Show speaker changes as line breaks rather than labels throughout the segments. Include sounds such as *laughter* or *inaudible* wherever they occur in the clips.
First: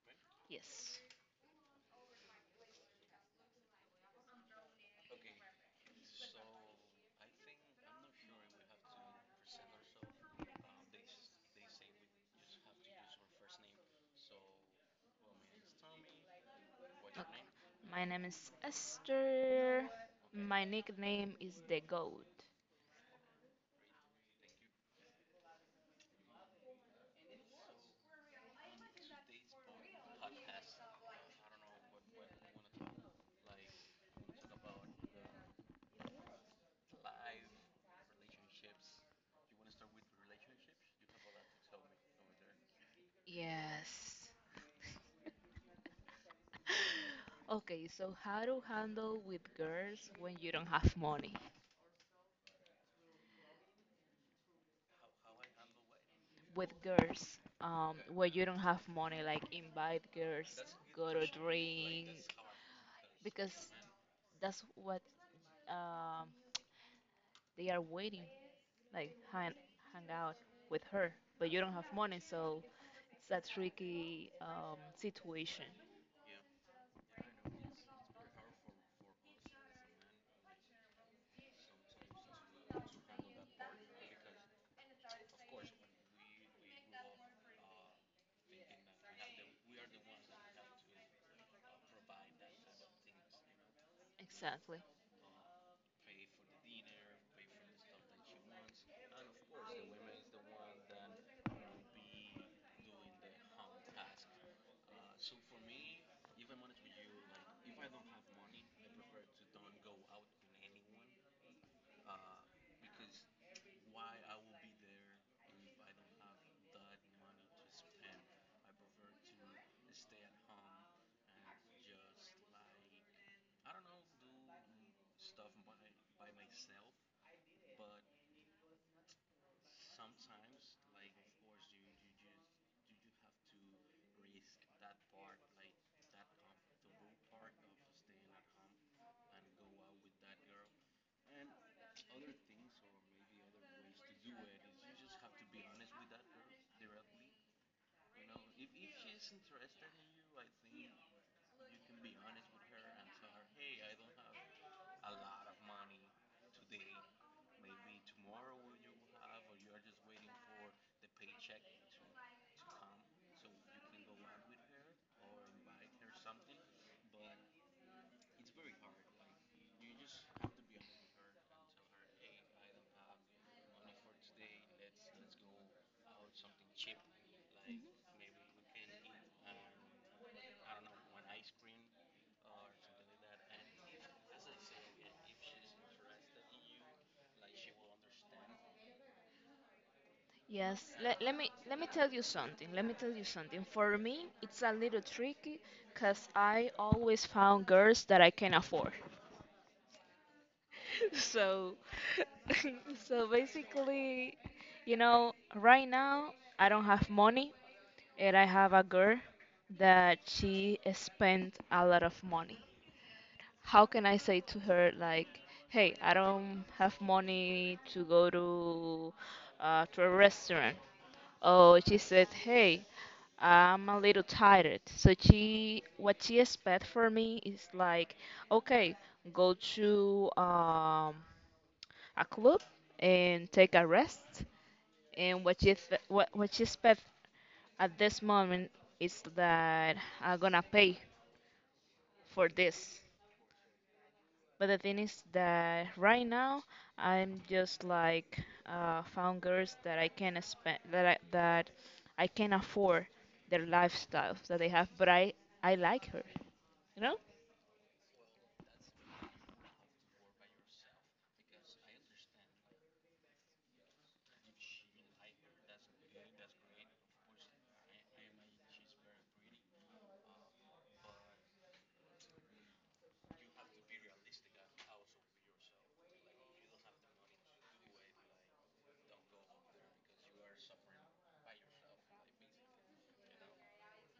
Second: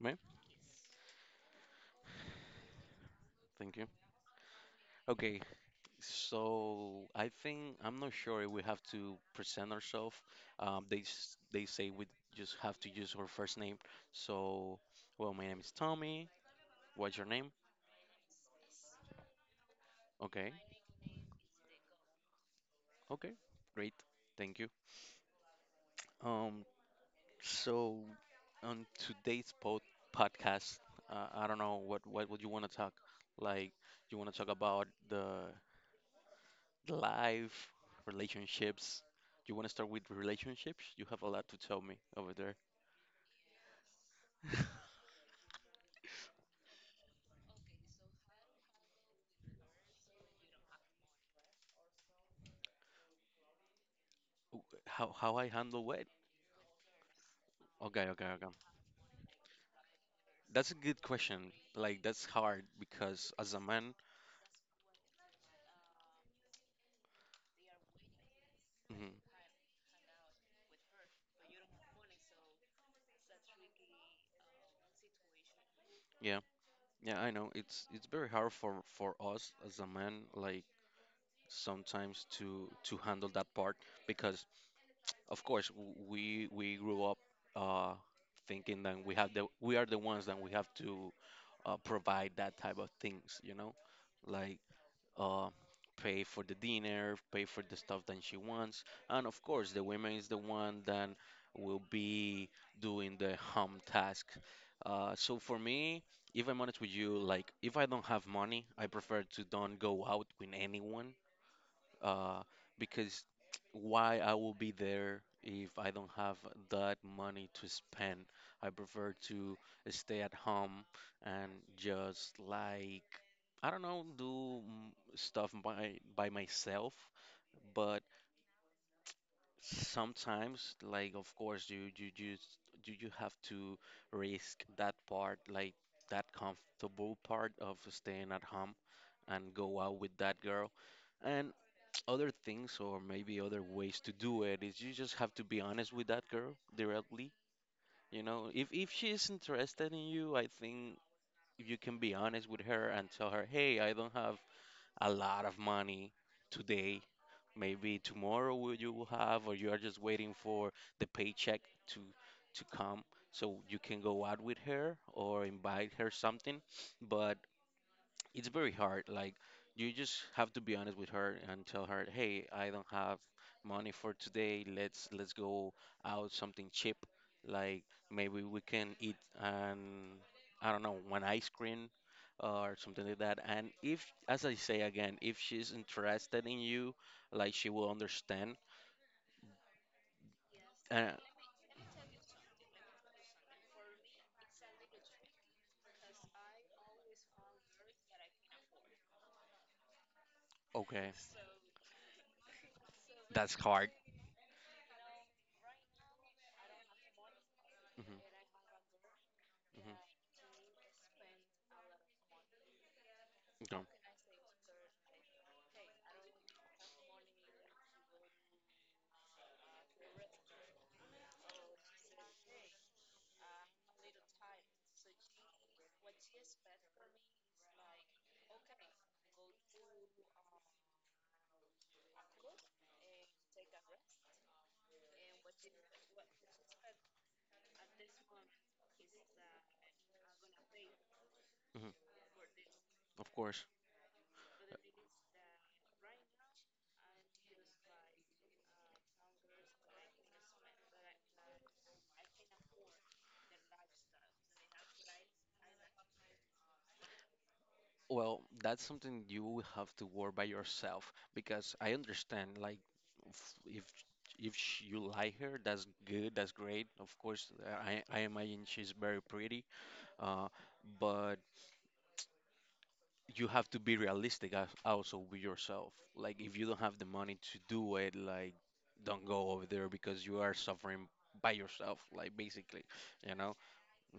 Me?
Yes.
Thank you. Okay, so I think I'm not sure if we have to present ourselves. They they say we just have to use our first name. So, well, my name is Tommy. What's your
Okay.
name?
My name is Esther.
Okay,
My nickname is the Goat.
okay, great. Thank you. Um, so on today's podcast, I don't know what would you want to talk? Like, you want to talk about the life, relationships. You want to start with relationships? You have a lot to tell me over there.
Yes.
*laughs* w-
*gasps* *laughs* Okay, so how to handle with girls when you don't have money?
how I handle what?
With girls,
Okay, okay,
when
okay.
you don't have money, like invite girls,
That's a good
go to
question. Like
drink,
that's hard because
because
as a man,
that's what um they are waiting, like
hmm
hang out with her, but you don't have money, so it's a tricky situation.
yeah, yeah, I know it's very hard for us as a man, like sometimes to handle that part because of course we grew up uh thinking that we have the we are the ones that we have to provide that type of things, you know, like
Exactly.
uh, pay for the dinner, pay for the stuff that she wants, and of course the woman is the one that will be doing the home task. So for me, if I'm honest with you, like if I don't have money, I prefer to don't go out with anyone uh, because why I will be there if I don't have that money to spend. I prefer to stay at home and just like I don't know, do stuff by myself. But sometimes, like of course, you just you have to risk that part, like that comfortable part of staying at home and go out with that girl and other things, or maybe other ways to do it, is you just have to be honest with that girl directly. You know, if she is interested in you, I think you can be honest with her and tell her, "Hey, I don't have a lot of money today. Maybe tomorrow will you will have, or you are just waiting for the paycheck to to come, so you can go out with her or invite her something." But it's very hard. Like you just have to be honest with her and tell her, "Hey, I don't have money for today. Let's go out something cheap. Like maybe we can eat an I don't know, one ice cream or something like that." And if, as I say again, if she's interested in you, like she will understand.
Yes,
Uh,
let me tell you something. Let me tell you something. For me, it's a little tricky because I always found girls that I can afford. *laughs*
okay.
So, *laughs* so
That's hard.
basically, you know, right now I don't have money,
hmm
and I have a girl
hmm
that she spent a lot of money. How
No.
can I say to her like, "Hey, I don't have money to go to a restaurant." Oh, she said, "Hey, I'm a little tired." So she, what she expect for me is like, "Okay, go to a club and take a rest." And what she expect at this moment is that I'm gonna pay
hmm
for this.
Of course.
But the thing is that right now I'm just like found girls that I can spend that I can afford their lifestyles that they have, but I like her, you know.
Well, that's something you will have to work by yourself because I understand like if if you like her, that's good, that's great. Of course, I imagine she's very pretty, uh, but you have to be realistic as, also with yourself. Like if you don't have the money to do it, like don't go over there because you are suffering by yourself, like basically, you know.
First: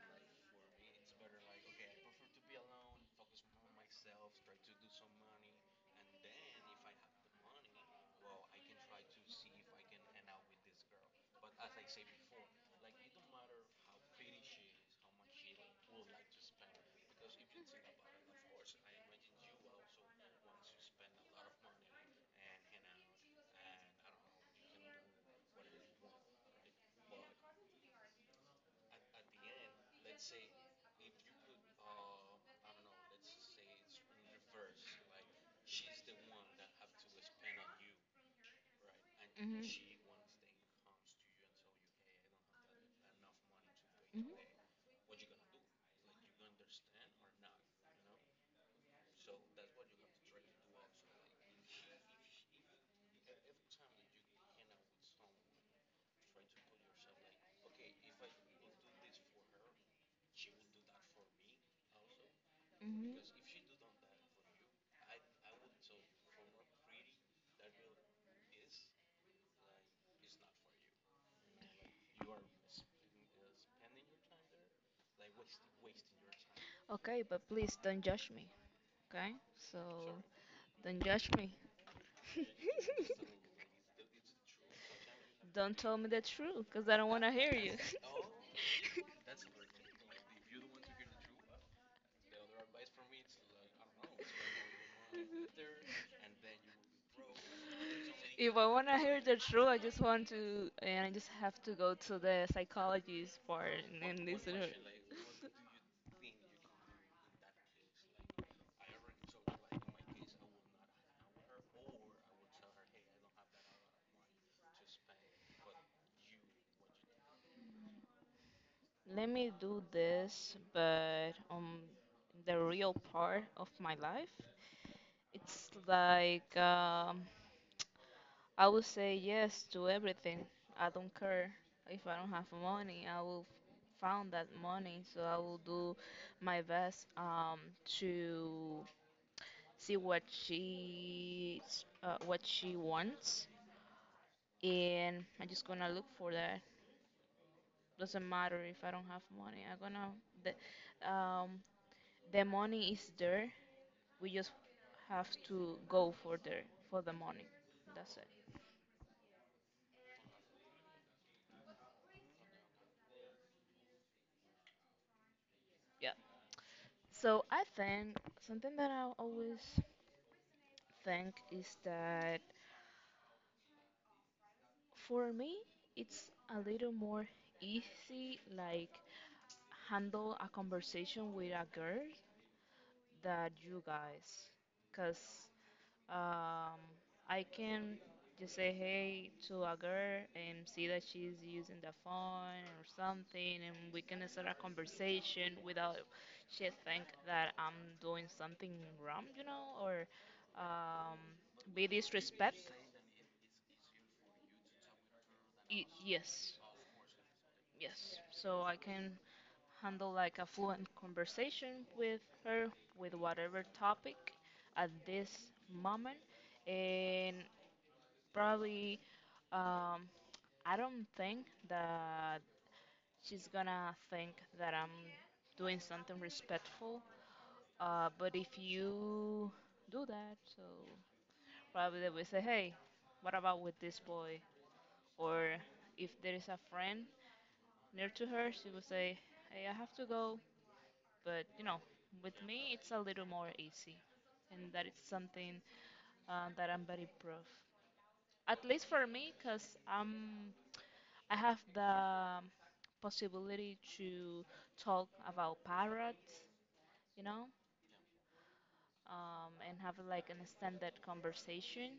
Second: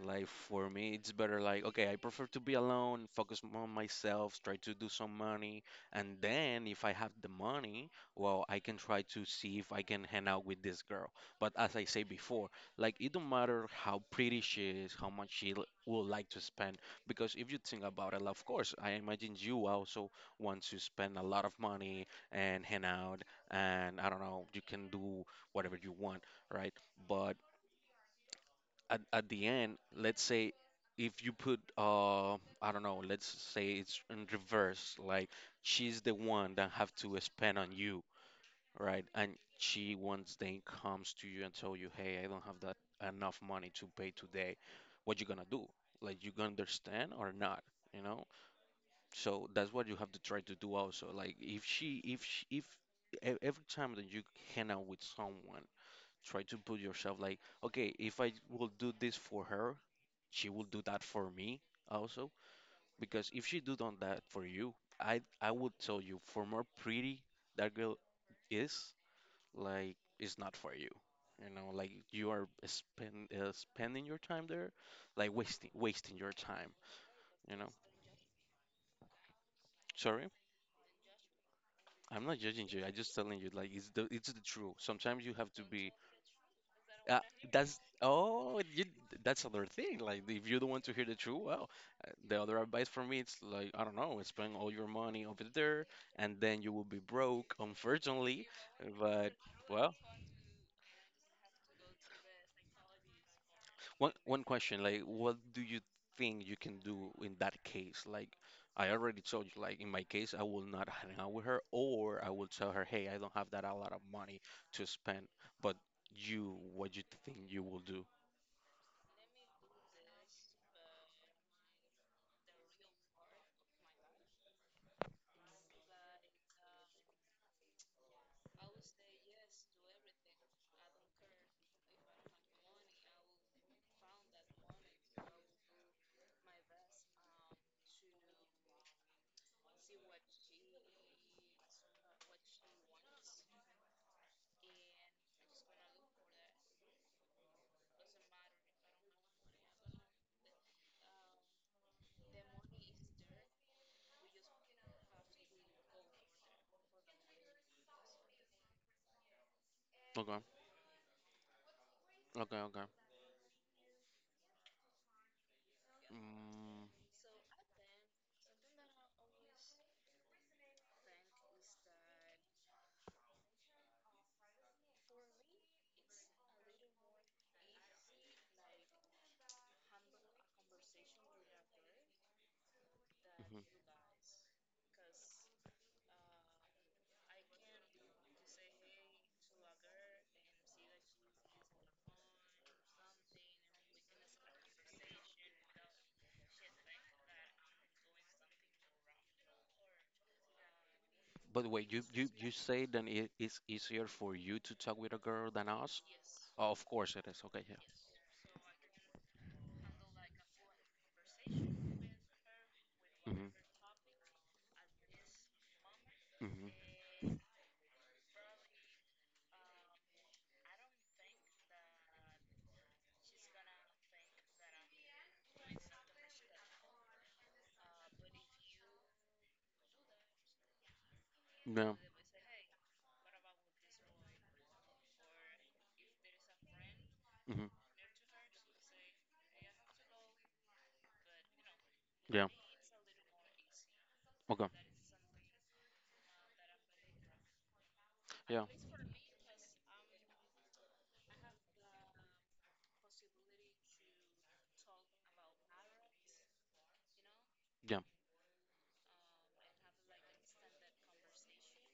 Like for me, it's better like, okay, I prefer to be alone, focus more on myself, try to do some money, and then if I have the money, well, I can try to see if I can hang out with this girl. But as I say before, like it don't matter how pretty she is, how much she would like to spend, because if you think about it, of course, I imagine you also want to spend a lot of money and hang out, and I don't know, you can do whatever you want, right? But at the end, let's say if you put I don't know, let's say it's in reverse, like she's the one that have to spend on you, right? And
Mhm.
she once then comes to you and tell you, "Hey, I don't have that enough money to pay
Mhm.
today." What you gonna do? Like you gonna understand or not, you know? So that's what you have to try to do also. Like if she if every time that you hang out with someone, try to put yourself like, okay, if I will do this for her, she will do that for me also.
Mhm.
Because if she do done that for you, I would tell you, for more pretty that girl is, like, it's not for you. You know, like you are spending your time there, like wasting your time.
Okay, but
You know,
please don't judge me. Okay, so
sorry,
don't judge me.
I'm not judging you. I'm just telling you, like it's the truth. Sometimes you have to
Don't
be.
tell me the truth, cause I don't
Uh,
wanna hear you.
that's
*laughs*
oh, you, that's another thing. Like if you don't want to hear the truth, well, the other advice for me, it's like, I don't know, spend all your money over there
*laughs*
and then you will be broke, unfortunately.
If I want to hear
But,
the truth, I
well,
just want to, and I just have to go to the psychologist part and then this.
one question, like, what do you think you can do in that case? Like, I already told you, like, in my case, I will not hang out with her or I will tell her, hey, I don't have that a lot of money to spend. But you, what do you think you will do?
Let me do this, but on the real part of my life, it's like I would say yes to everything. I don't care if I don't have money. I will found that money, so I will do my best to see what she wants, and I'm just gonna look for that. Doesn't matter if I don't have money. I'm gonna the um, the money is there. We just have to go for there for the money. That's it.
Okay, okay, okay.
Yeah.
Mm,
So I think something that I always think is that for me, it's a little more easy, like handle a conversation with a girl that
mhm.
you guys, cause um, I can just say hey to a girl and see that she's using the phone or something, and we can start a conversation without she think that I'm doing something wrong, you know, or um,
But
be
wait, you
disrespect.
say then it is easier for you to talk with a girl than us?
Yes.
Oh, of course it is. Okay, yeah.
Yes, so I can handle like a fluent conversation with her with
Mhm.
whatever topic at this moment.
Mhm.
And probably, um, I don't think that she's gonna think that I'm doing something respectful. But if you do that, so
Yeah.
probably they will say, hey, what about with this boy? Or if there is a friend
Mhm.
near to her, she will say, hey, I have to go. But you know, with
Yeah.
me, it's a little more easy, and
Okay.
that is something that I'm very proud. At
Yeah.
least for me, because I'm I have the possibility to talk about parrots, you know,
Yeah.
and have like an extended conversation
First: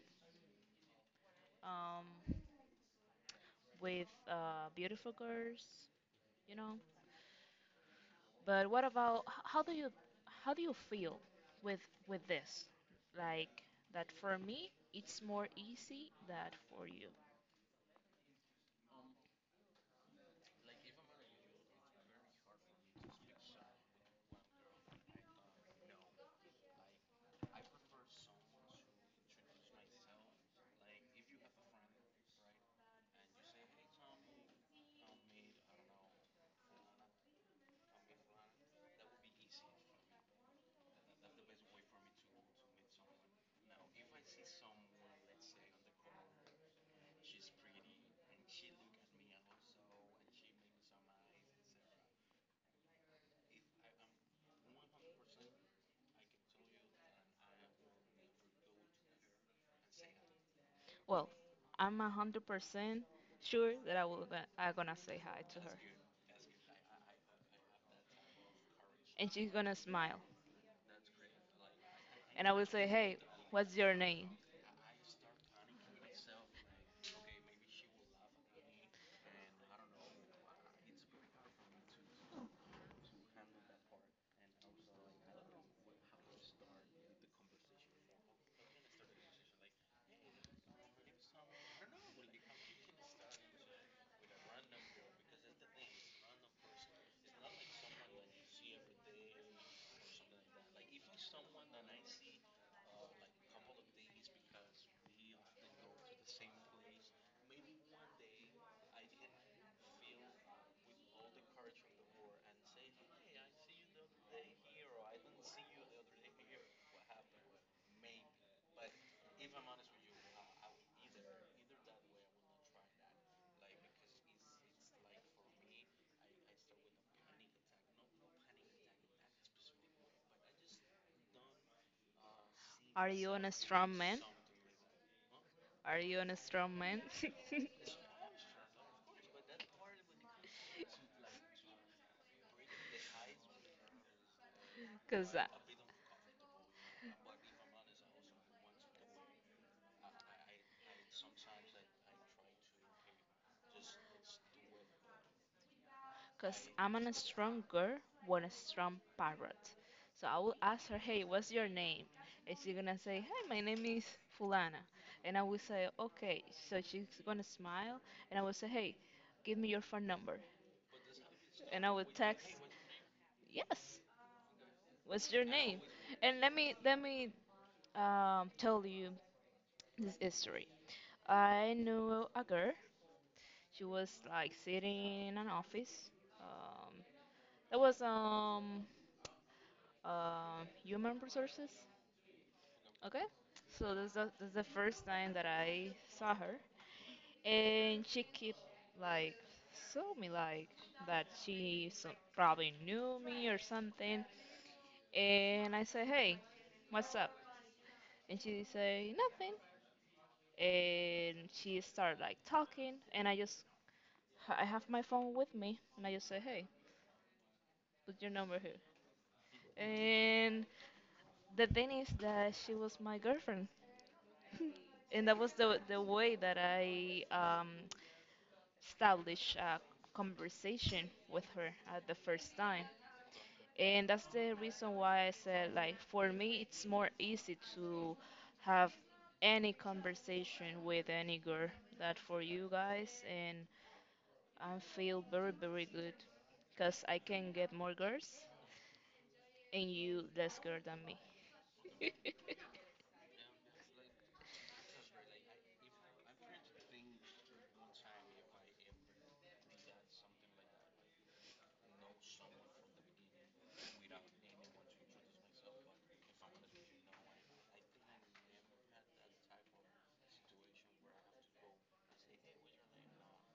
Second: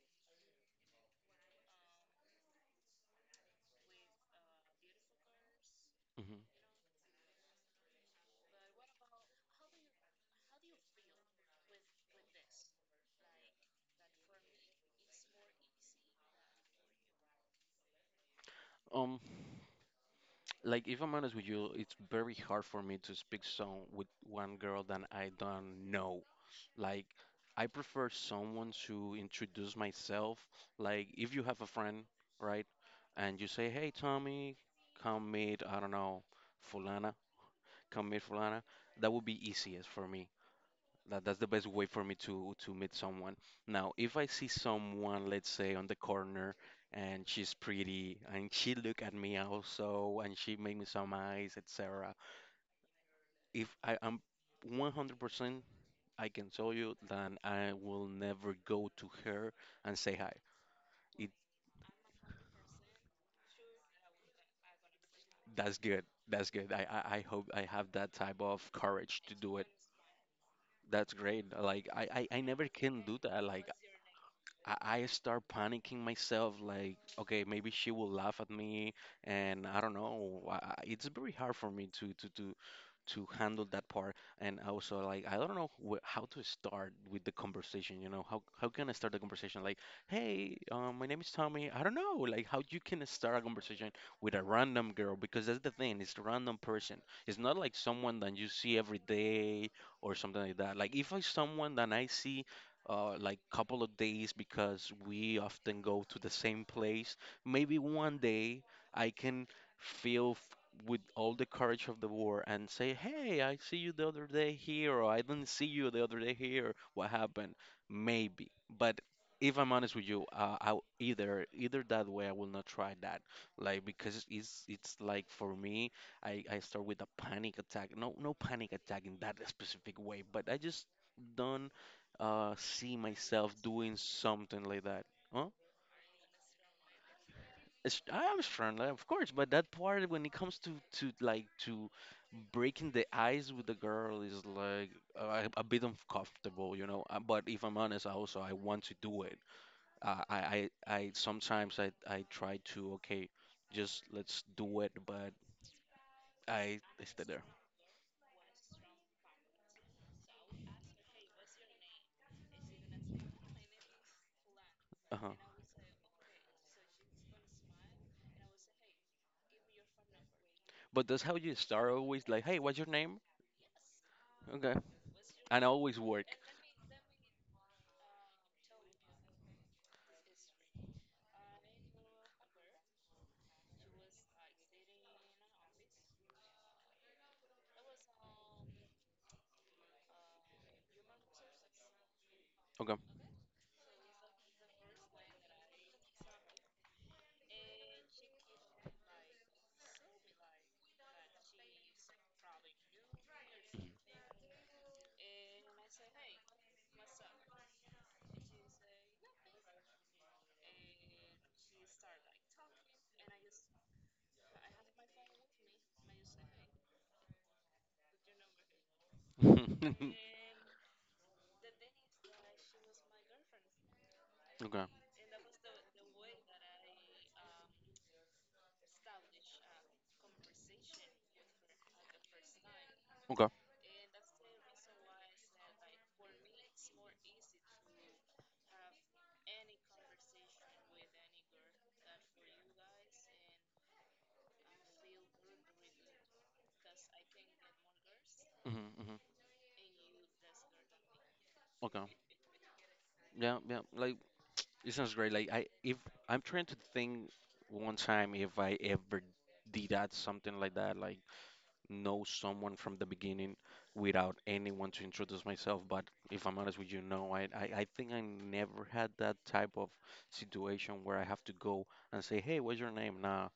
um, with beautiful girls,
Mhm.
you know. But what about how do you feel with with this? Like that for me, it's more easy than for you.
Um, like if I'm honest with you, it's very hard for me to speak song with one girl that I don't know. Like I prefer someone to introduce myself. Like if you have a friend, right? And you say, "Hey, Tommy, come meet, I don't know, fulana come meet Fulana," that would be easiest for me. That's the best way for me to meet someone. Now, if I see someone, let's say on the corner, and she's pretty, and she look at me also, and she make me some eyes, etc. If I am 100%, I can tell you that I will never go to her and say hi. It
Well, I'm 100% sure that I'm gonna say hi to
That's
her,
good. That's good. I hope I have that type of courage to
and she's
do it.
gonna smile,
That's great. Like I
and I
never
will say,
can do
"Hey,
that. Like.
what's your name?
I start panicking myself, like, okay, maybe she will laugh at me, and I don't know. It's very hard for me to handle that part. And I was so like, I don't know how to start with the conversation. You know, how can I start the conversation? Like, hey, my name is Tommy. I don't know, like how you can start a conversation with a random girl because that's the thing. It's a random person. It's not like someone that you see every day or something like that. Like if I someone that I see. Like couple of days because we often go to the same place. Maybe one day I can with all the courage of the war and say, "Hey, I see you the other day here, or I didn't see you the other day here. What happened?" Maybe, but if I'm honest with you, either that way, I will not try that. Like because it's like for me, I start with a panic attack. No, no panic attack in that specific way, but I just don't see
Are you on
myself
a
doing
strong man?
something like that. Huh?
Are you on a strong man?" *laughs*
It's, I am friendly, of course, but that part when it comes to to like to breaking the ice with the girl is like
Because
a bit uncomfortable, you know. But if I'm honest, I also I want to do it. I sometimes I try to okay, just let's do it, but
because I'm
I
a
stay there.
strong girl, with a strong parrot. So I will ask her, hey, what's your name? And she's gonna say, hey, my name is Fulana.
Uh-huh.
And I will say, okay. So she's gonna smile, and I will say, hey, give me your phone number.
But that's how you
And
start
I will
always like,
text,
hey, what's your name?
yes,
Okay,
what's your
and I
name?
always work.
And let me tell you this history. I knew a girl. She was like sitting in an office. Um, that was human resources.
Okay.
Okay, so this is the first time that I saw her, and she keep like saw me like that she so, probably knew me or something, and I said, hey, what's up? And she say nothing, and she start like talking, and I have my phone with me, and I just say hey, put your number here,
*laughs*
and the thing is that she was my girlfriend
Okay.
and that was the way that I established a conversation with her at the first time,
Okay.
and that's the reason why I said like for me it's more easy to have any conversation with any girl that for you guys, and I feel very very good because I can get more girls
Mm-hmm, mm-hmm.
and you less girl than me.
Okay.
*laughs*
Yeah, yeah. Like it sounds great. Like I, if I'm trying to think one time if I ever did that something like that, like know someone from the beginning without anyone to introduce myself. But if I'm honest with you, no, I think I never had that type of situation where I have to go and say, hey, what's your name? Nah,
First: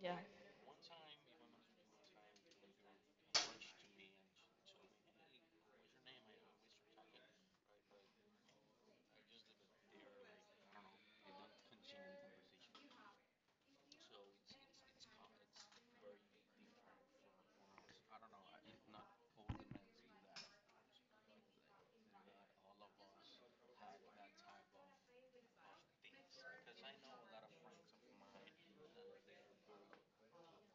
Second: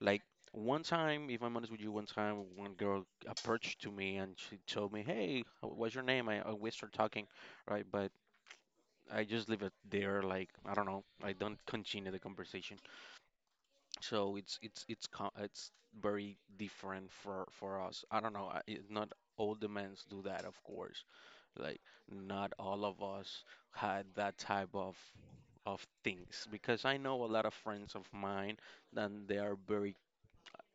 Yeah,
one time, if I'm honest with you, one time one girl approached to me and she told me, hey, what's your name? I we start talking, right? But I just leave it there. Like I don't know. I don't continue the conversation. So it's very different for us. I don't know. It, not all the men's do that, of course. Like not all of us had that type of things because I know a lot of friends of mine and they are very,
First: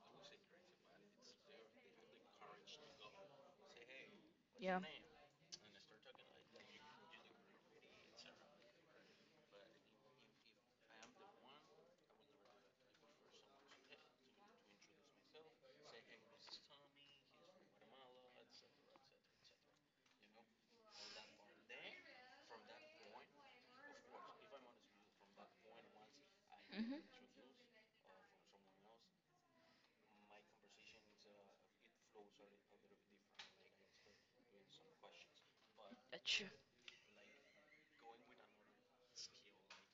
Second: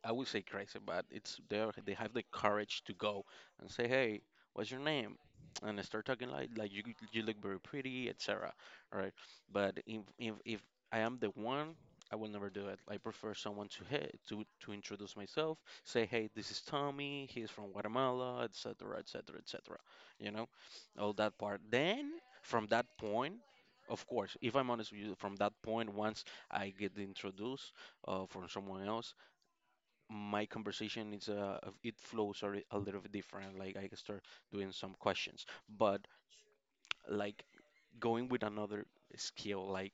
I would say, crazy, but they have the courage to go and say, "Hey, what's your
yeah.
name?" And they start talking like like you look very pretty, etc. Right? But if I am the one, I will never do it. I prefer someone to hey to introduce myself, say, "Hey, this is Tommy. He's from Guatemala, etc., etc., etc." You know, all that part. Then from that point. Of course, if I'm honest with you, from that point, once I
Mhm.
get introduced from someone else, my conversation is it flows a little bit different. Like I can start doing some questions, but
True.
like going with another skill, like,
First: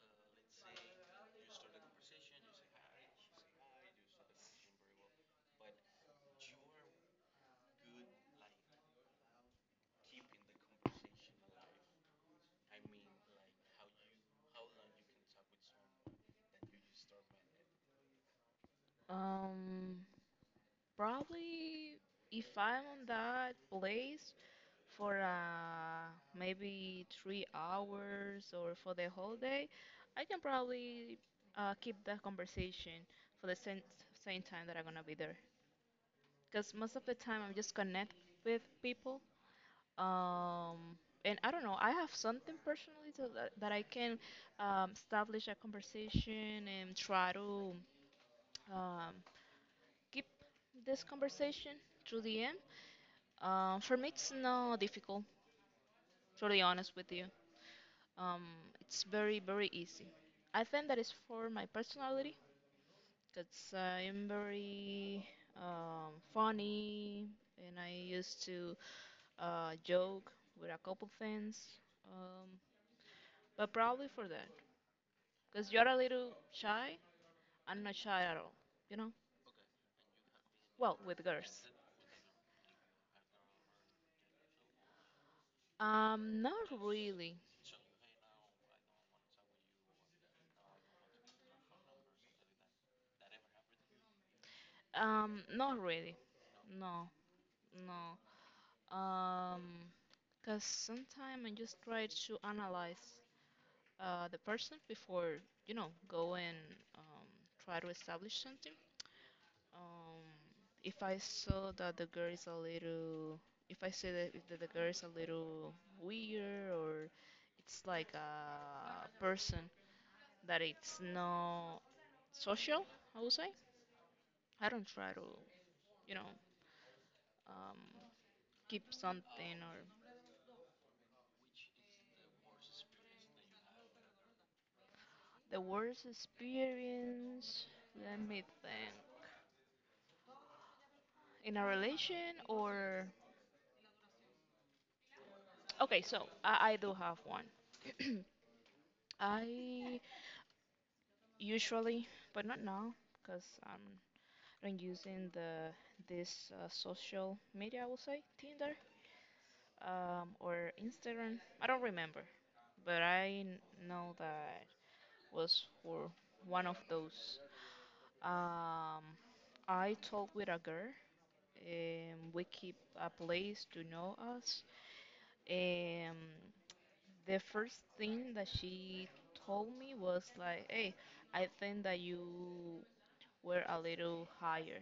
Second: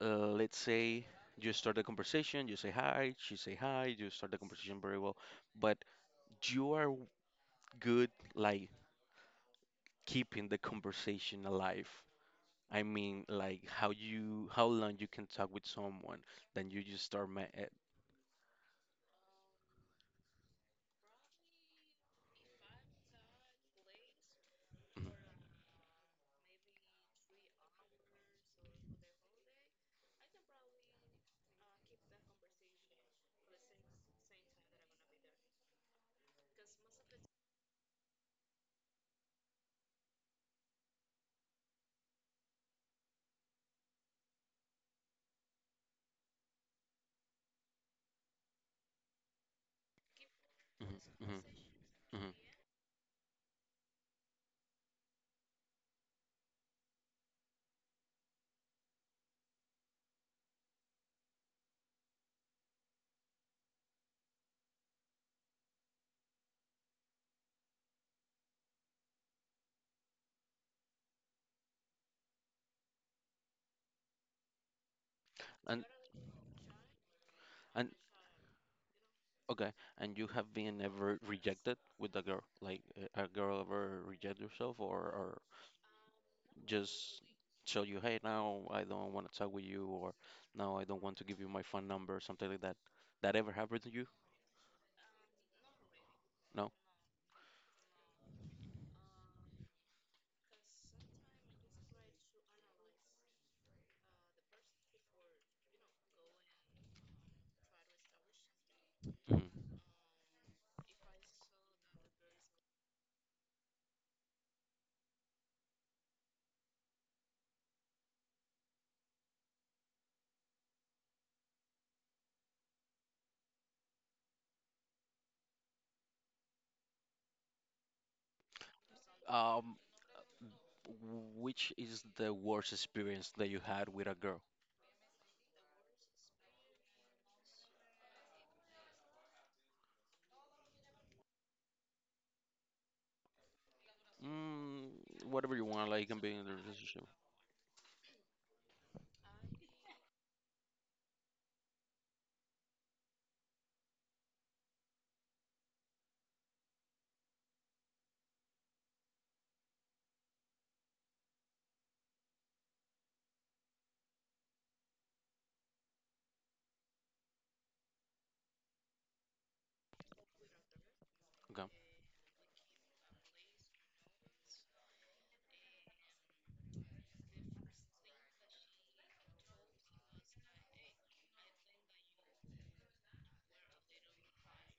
let's say you start the conversation, you say hi, she say hi, you start the conversation very well, but you are good like keeping the conversation alive. I mean, like how long you can talk with someone, then you just start
Um. Probably if I'm on that place
mhm,
for maybe 3 hours or for the whole day, I can probably keep that conversation for the same time that I'm gonna be there. Because most of the time I'm just connect with people. Um, and I don't know, I have something personally so that I can establish a conversation and try to um, keep
mhm,
this
mhm,
conversation to
mhm.
the end. For me, it's not difficult, to be honest with you. Um, it's very, very easy. I think that is for my personality, because I'm very funny and I used to joke with a couple things. Um, but probably for that, because
and
you're a little shy. I'm
and
not shy at all, you know?
Okay, and you have been
Well,
ever
with girls.
rejected with a girl? Like a girl ever reject yourself, or
Not
just
really.
tell you, hey, now I don't want to talk with you, or now I don't want to give you my phone number, something like that. That ever happened to you?
Um, not really.
No?
No, no. Um, because sometimes I just try to analyze the person before, you know, go and um, try to establish something.
Mm.
Um, if I saw that the girl is a little, if I say that, if the girl is a little weird or it's like a person that it's not social, I would say, I don't try to, you know, um, keep something or
Um, which is the worst experience that you had with a girl?
the worst experience, let me think. In a relation or.
Mm, whatever you want,
Okay,
like it can
so
be in the
I, I do
relationship.
have one. *clears throat* I usually, but not now, because I'm not using the this social media. I will say Tinder or Instagram. I don't remember, but know that was for one of those. Um, I talked with a girl.
Okay.
We keep a place to know us. Um, the first thing that she told me was like, "Hey, I think that you were a little higher,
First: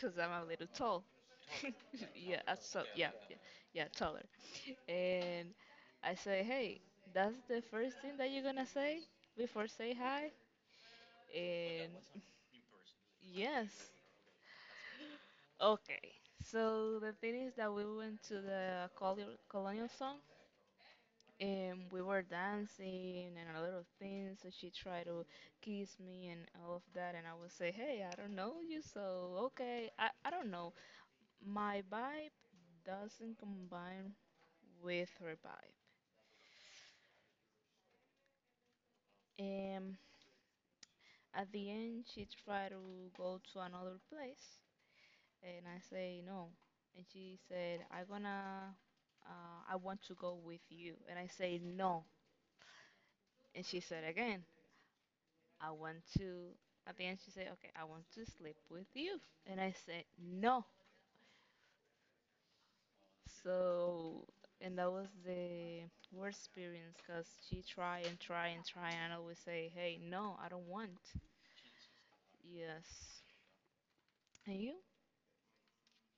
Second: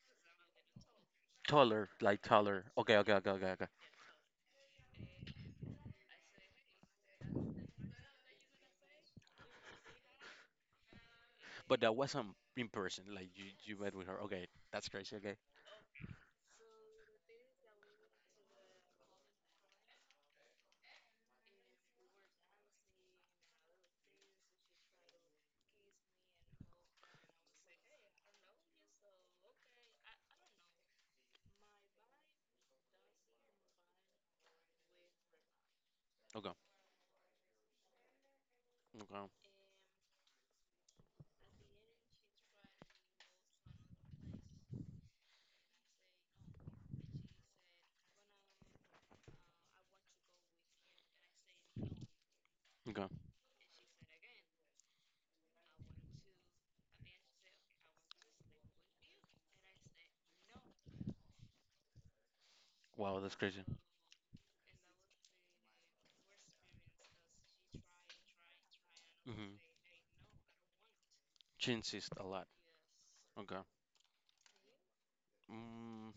cause I'm a little tall."
Taller,
*laughs*
like
Yeah, uh,
taller.
so
Okay,
yeah,
okay, okay,
yeah,
okay, okay.
yeah, taller. And I say, "Hey, that's the first thing that you're gonna say before say hi."
But
And
that wasn't in person, like
*laughs*
you
yes,
met with her. Okay, that's crazy. Okay.
okay. So the thing is that we went to the colonial song. And we were dancing and a little thing, so she tried to kiss me and all of that, and I would say, "Hey, I don't know you, so okay." I don't know. My vibe doesn't combine with her vibe.
Okay. Okay.
And at the end, she tried to go to another place, and I say no, and she said, "I gonna, I want to go with you," and I say no,
Okay.
and she said again, I want to, at the end, she said, okay, I want to sleep with you. And I said, no.
Wow, that's crazy.
So, and that was the worst experience because she tried and tried and tried and I always
Mm-hmm.
say, hey, no, I don't want.
She insists a lot.
Yes.
Okay.
And you?
Mm,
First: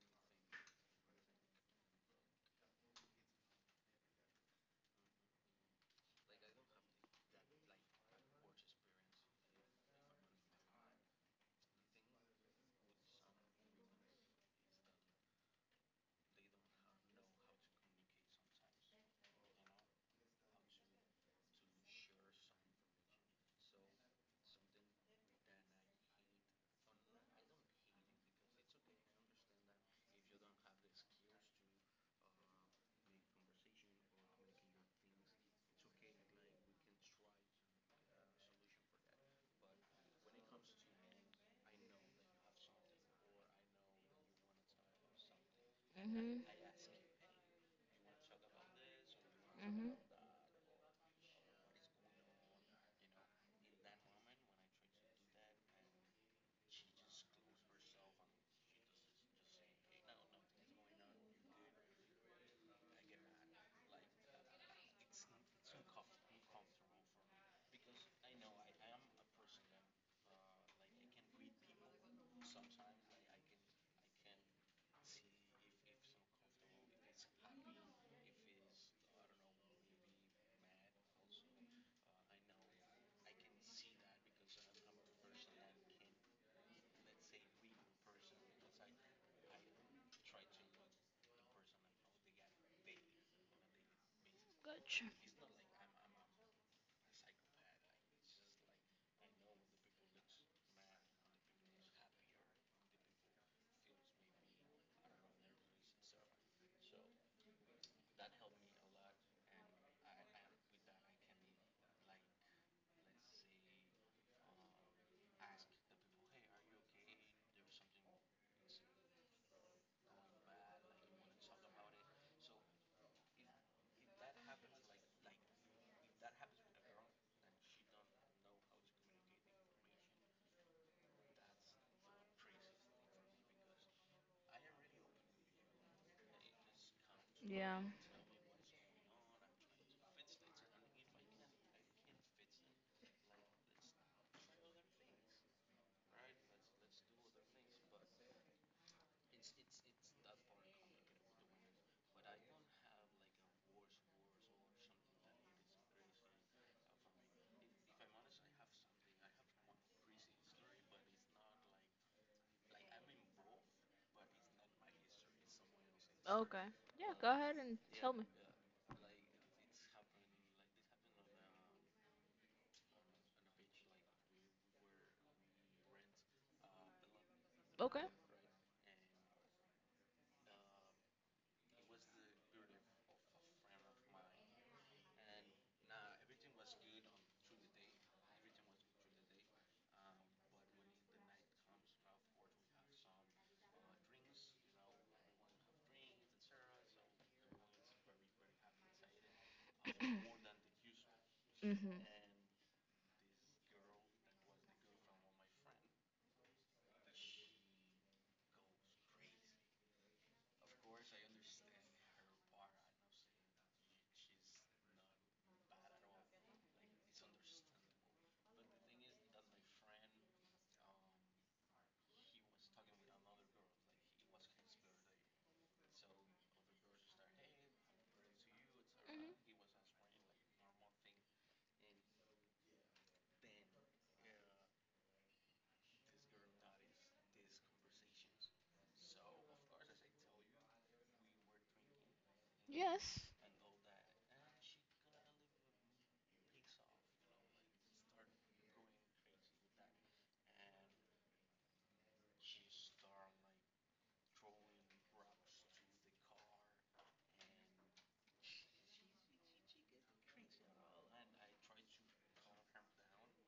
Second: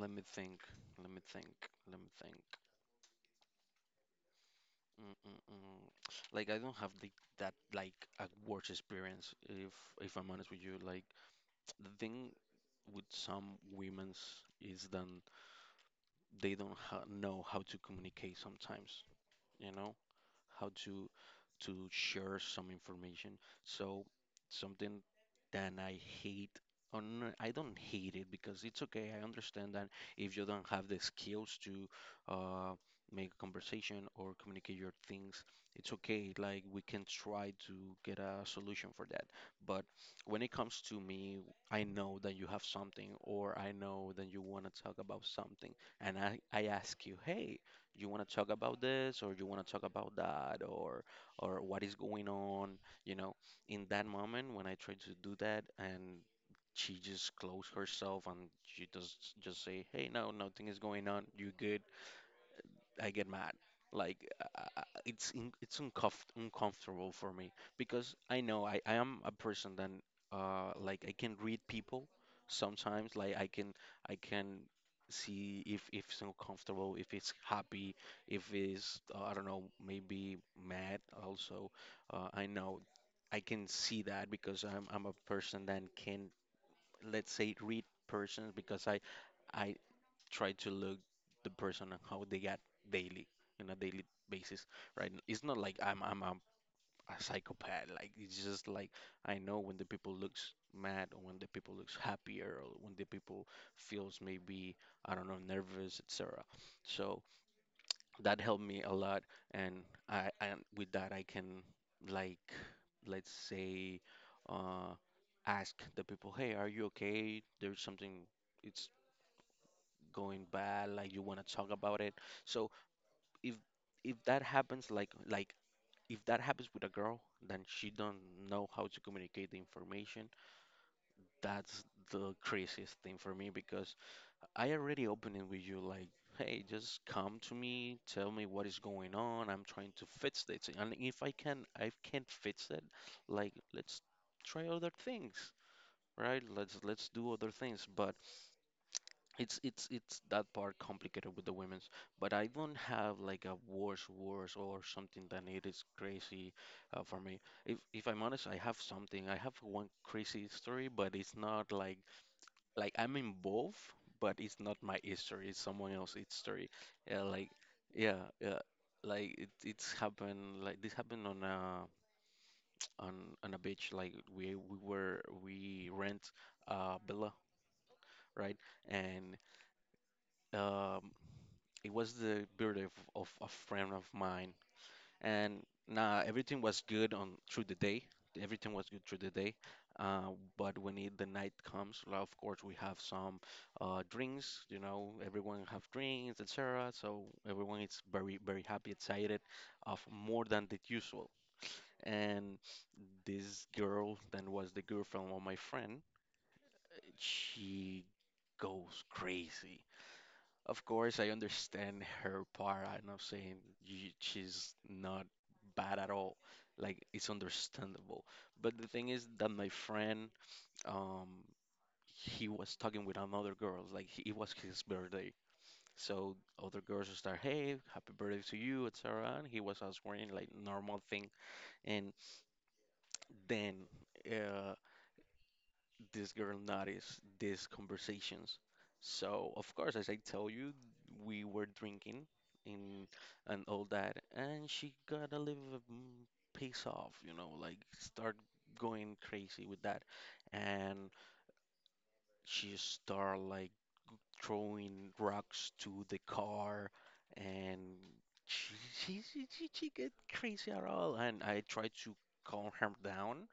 let me think. Let me think. Let me think. Mm-mm-mm. Like I don't have the that like a worse experience, if I'm honest with you. Like the thing with some women's is that they don't ha know how to communicate sometimes, you know? How to share some information. So something that I hate on— I don't hate it because it's okay. I understand that if you don't have the skills to, uh, make a conversation or communicate your things, it's okay. Like we can try to get a solution for that. But when it comes to me, I know that you have something or I know that you want to talk about something and I
Mm-hmm.
ask you, hey, you want to talk about this or you want to talk about
Mm-hmm.
that or what is going on, you know. In that moment when I tried to do that and she just closed herself and she just say, "Hey, no, nothing is going on. You good?" I get mad. Like it's uncomfortable for me because I know I am a person that like I can read people sometimes. Like I can see if it's uncomfortable, if it's happy, if it's, I don't know, maybe mad. Also, I know I can see that because I'm a person that can, let's say, read persons because I try to look the person and how they get daily, in a daily basis.
Gotcha.
Right, it's not like a psychopath. Like it's just like I know when the people looks mad, or when the people looks happier, or when the people feels maybe, I don't know, nervous, etc. So that helped me a lot. And I and with that I can, like, let's say, uh ask the people, hey, are you okay, there's something, it's going bad, like you want to talk about it. So if if that happens, like if that happens with a girl, then she don't know how to communicate the information. That's the craziest thing for me because I already opened it with you, like, hey, just come to
Yeah.
me, tell me what is going on. I'm trying to fix this, and if I can, I can't fix it. Like, let's try other things, right? Let's do other things, but. It's that part complicated with the women's, but I don't have like a worse or something that it is crazy, for me. If I'm honest, I have something. I have one crazy story, but it's not like I'm involved, but it's not my history. It's someone else's history.
Okay. Yeah,
Yeah,
go
like
ahead and tell me.
yeah. Like it's happened. Like this happened on a *tsk* on a beach. Like we rent villa,
Okay.
right? And, um, it was the birthday of a friend of mine, and nah, everything was good on through the day. Everything was good through the day, uh, but the night comes, well, of course we have some, drinks. You know, everyone have drinks, etc. So everyone is very very happy, excited, of more than the usual.
Mm-hmm.
And this girl, then was the girlfriend of my friend, she goes crazy. Of course, I understand her part. I'm not saying she's not bad at all. Like, it's understandable. But the thing is that my friend, um, he was talking with another girl. Like, it was his birthday. So other girls start, hey, happy birthday to you, etc. And he was answering like normal thing. And then, uh, this girl noticed these conversations. So, of course, as I tell you, we were drinking in
Yes.
and all that, and she got a little, mm, piss off, you know, like start going crazy with that. And she start like throwing rocks to the car, and she get crazy at all. And I tried to calm her down,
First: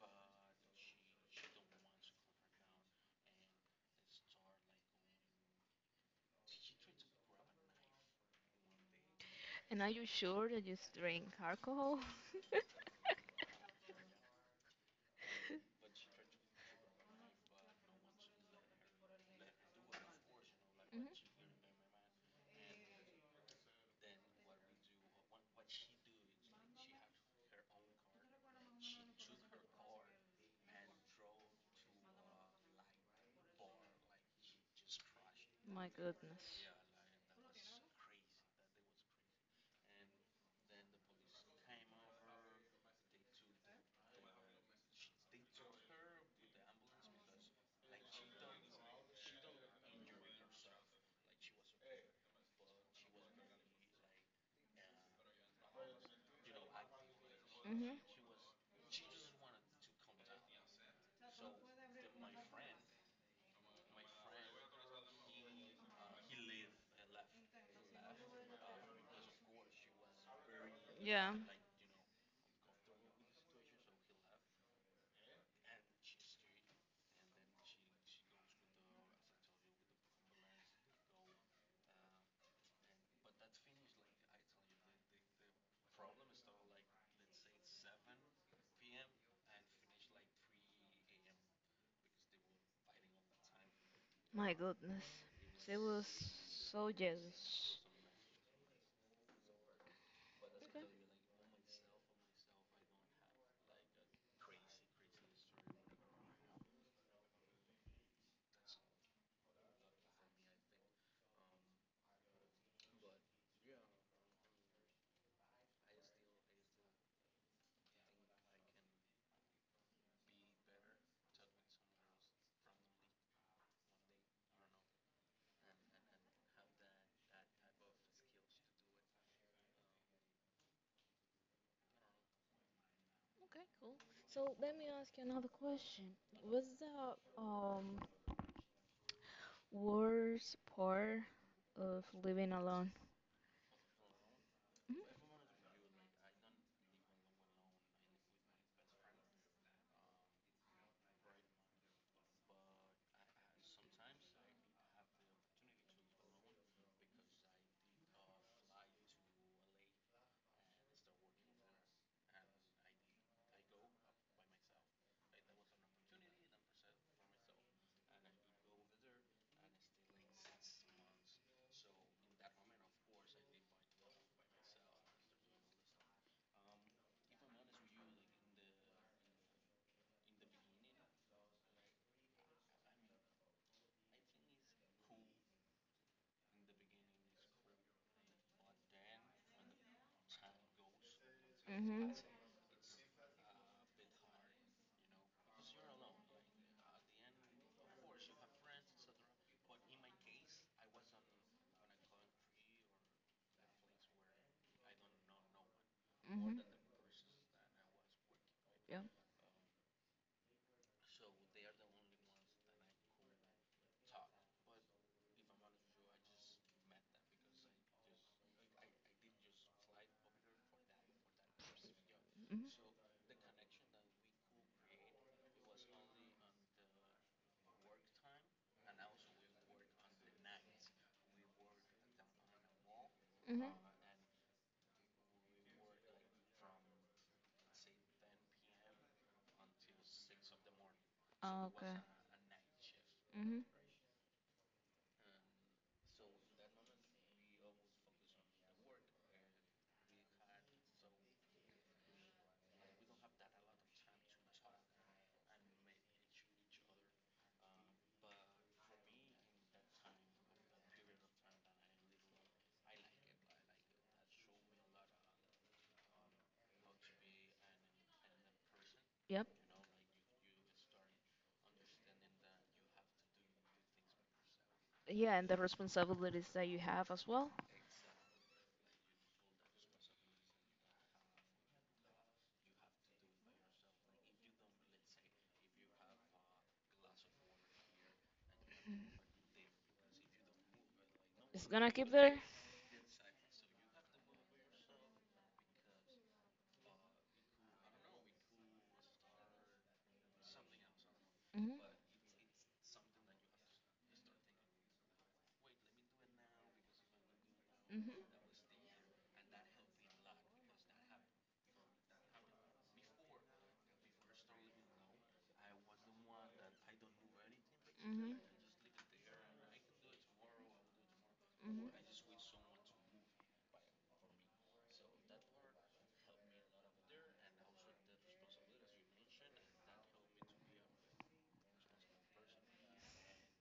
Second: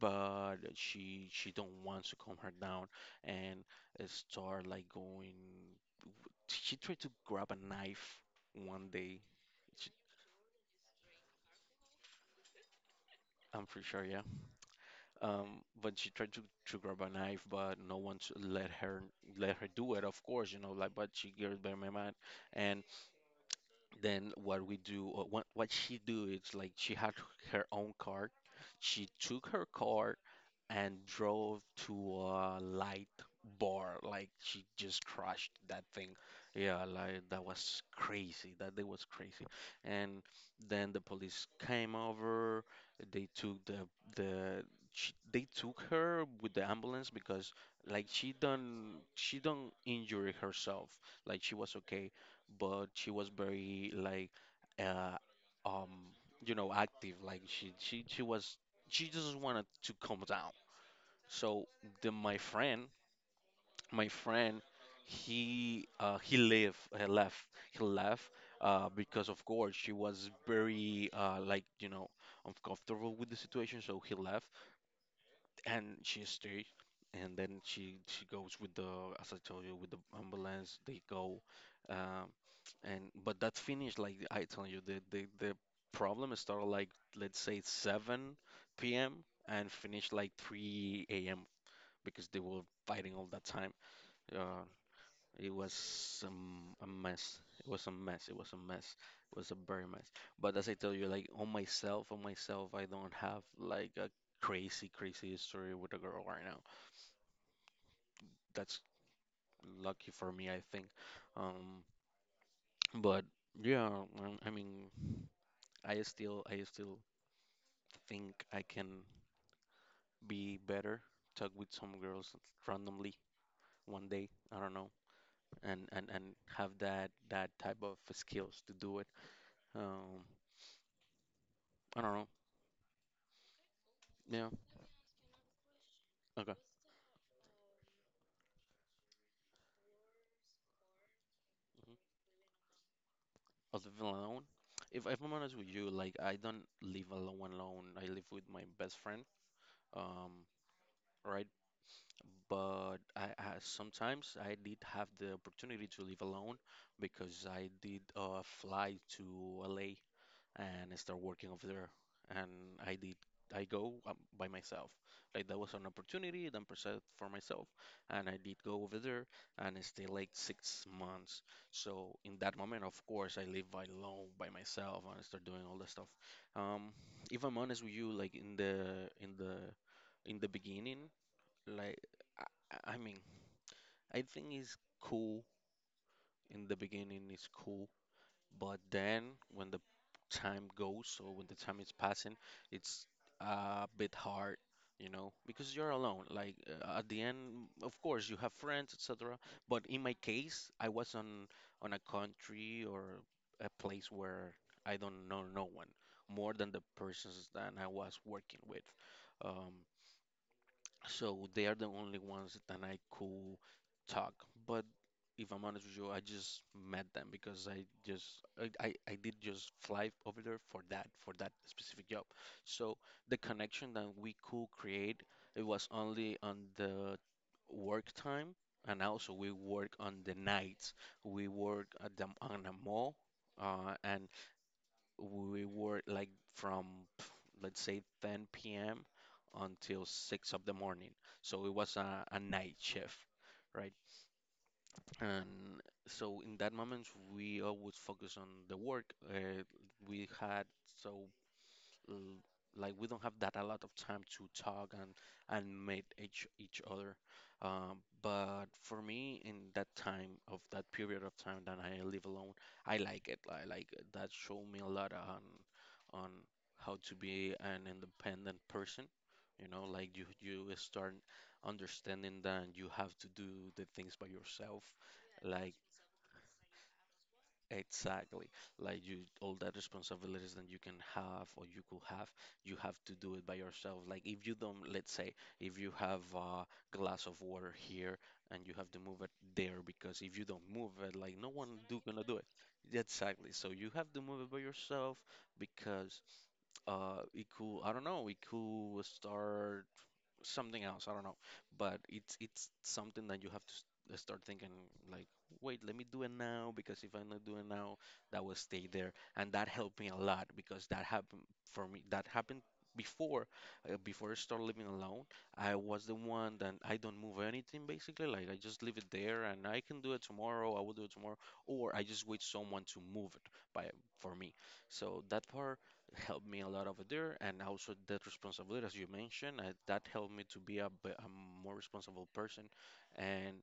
but she don't want to calm her down, and start like going, she tried to grab a knife one day,
And are
she,
you sure that you drink alcohol?
I'm pretty sure, yeah. Um, but she tried to, grab a knife, but no one to let her do it, of course, you know, like, but
hmm
she gets very mad. And then what we do, or what she do is like, she had her own car, she took her car and drove to a light bar, like she just crashed that
My
thing.
goodness.
Yeah, like that was crazy, that day was crazy. And then the police came over, they took the she, they took her with the ambulance because she don't injure herself, like she was okay, but she was very like, uh, um, you know, active. Like she was, she just wanted to calm down. So then my friend, my friend he, he left he left, because of course she was very,
Yeah.
uh, like, you know, uncomfortable with the situation, so he left, and she stayed. And then she goes with the, as I told you, with the ambulance, they go. Um, and but that finished, like I tell you, the problem started like, let's say, 7 p.m and finished like 3 a.m, because they were fighting all that time,
My
uh.
goodness.
It
She
was, a
was so
mess. It
jealous.
was a mess. It was a mess. It was a very mess. But as I
Okay.
tell you, like on myself, I don't have like a
like
crazy, crazy history with a girl right now. That's lucky for me, I think. Um, but yeah, I mean, I still think I can be better, talk with some girls randomly one day. I don't know, and have that type of skills to do it. Um, I don't know.
Okay, cool.
Yeah.
So let me ask you another question.
Okay.
What's the um worst part of living alone?
Of alone. If I'm honest with you, like I don't live alone alone. I live with my best friend. Um, right. But I sometimes I did have the opportunity to live alone because I did, fly to LA and start working over there. And I did. I go, by myself. Like that was an opportunity that I presented for myself, and I did go over there and stay like 6 months. So in that moment, of course, I live by alone by myself and I start doing all that stuff. Um, if I'm honest with you, like in the in the in the beginning, like I, I mean, I think it's cool in the beginning. It's cool, but then when the time goes, or when the time is
hmm
passing, it's a bit hard, you know, because you're alone. Like, at the end, of course, you have friends, etc. But in my case, I was on a country or a place where I don't know no one more
hmm
than the persons that I was working with.
Yeah.
Um, so they are the only ones that I could talk. But if I'm honest with you, I just met them because I just I did just fly over there for that specific job.
Mhm.
So the connection that we could create, it was only on the work time, and also we work on the nights. We work at on a mall,
Mhm.
and we were like from pff, let's say 10 p.m. until 6 of the morning. So it was
Okay.
a night shift,
Mhm.
right? And so in that moment, we always focus on the work. We had so l- like we don't have that a lot of time to talk and meet each other. But for me, in that time of that period of time that I live alone, I like it. I like it. That showed me a lot on on how to be an independent person.
Yep.
You know, like you start understanding that you have to do the things by yourself,
Yeah, and the
like,
responsibilities that you have as well.
exactly. Like you, all that responsibilities that you can have or you could have, you have to do it by yourself. Like if you don't, let's say, if you have a glass of water here and you have to move it there, because if you don't move it, like no
It's
one
gonna
do
keep
gonna
there.
do it. Exactly. So you have to move it by yourself because it could, I don't know, it could start something else. I don't know,
Mhm.
but it's something that you have to start thinking like, wait, let me do it now, because if I not do it now,
Mhm.
that will stay there, and that helped me a lot, because that happened for me. That happened before, before I started living alone. I was the one that I don't move anything basically.
Mhm.
Like I just leave it there, and I can do it tomorrow. I will do it tomorrow,
Mhm.
or I just wait someone to move it by for me. So that part helped me a lot over there, and also that responsibility, as you mentioned, that helped me to be a, a more responsible person, and